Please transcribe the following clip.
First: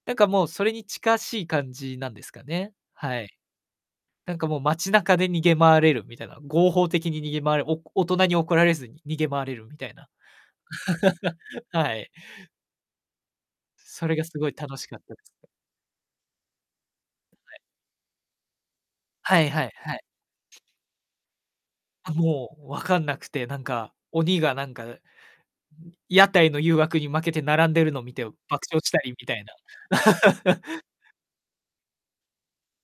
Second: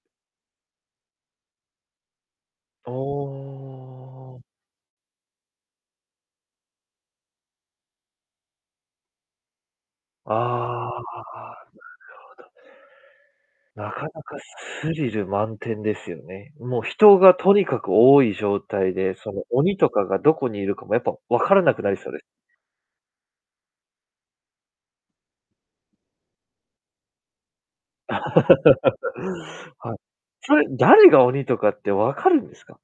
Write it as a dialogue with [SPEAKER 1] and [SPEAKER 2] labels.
[SPEAKER 1] なんか、もうそれに近しい感じなんですかね、
[SPEAKER 2] お
[SPEAKER 1] はい。なん
[SPEAKER 2] お。
[SPEAKER 1] かもう街中で逃げ回れるみたいな。合法的に逃げ回る、お大人に怒られずに逃げ回れるみたいな。
[SPEAKER 2] ああ、あ あ、
[SPEAKER 1] はい。
[SPEAKER 2] なるほどね。なか
[SPEAKER 1] それ
[SPEAKER 2] な
[SPEAKER 1] がす
[SPEAKER 2] か
[SPEAKER 1] ごい楽
[SPEAKER 2] ス
[SPEAKER 1] し
[SPEAKER 2] ス
[SPEAKER 1] かっ
[SPEAKER 2] リ
[SPEAKER 1] たで
[SPEAKER 2] ル
[SPEAKER 1] す。
[SPEAKER 2] 満点ですよね。もう、人が
[SPEAKER 1] は
[SPEAKER 2] と
[SPEAKER 1] い。
[SPEAKER 2] にかく多い状態で、そ
[SPEAKER 1] は
[SPEAKER 2] の
[SPEAKER 1] いはい
[SPEAKER 2] 鬼と
[SPEAKER 1] はい。
[SPEAKER 2] かがどこにいるかもやっぱ、分からなくなりそ
[SPEAKER 1] あ、
[SPEAKER 2] うです。
[SPEAKER 1] もう、わかんなくて。なんか、鬼がなんか、屋台の誘惑に負けて並んでるのを見て、爆笑したりみたいな。
[SPEAKER 2] はい。それ、誰が鬼とかって分かるんですか？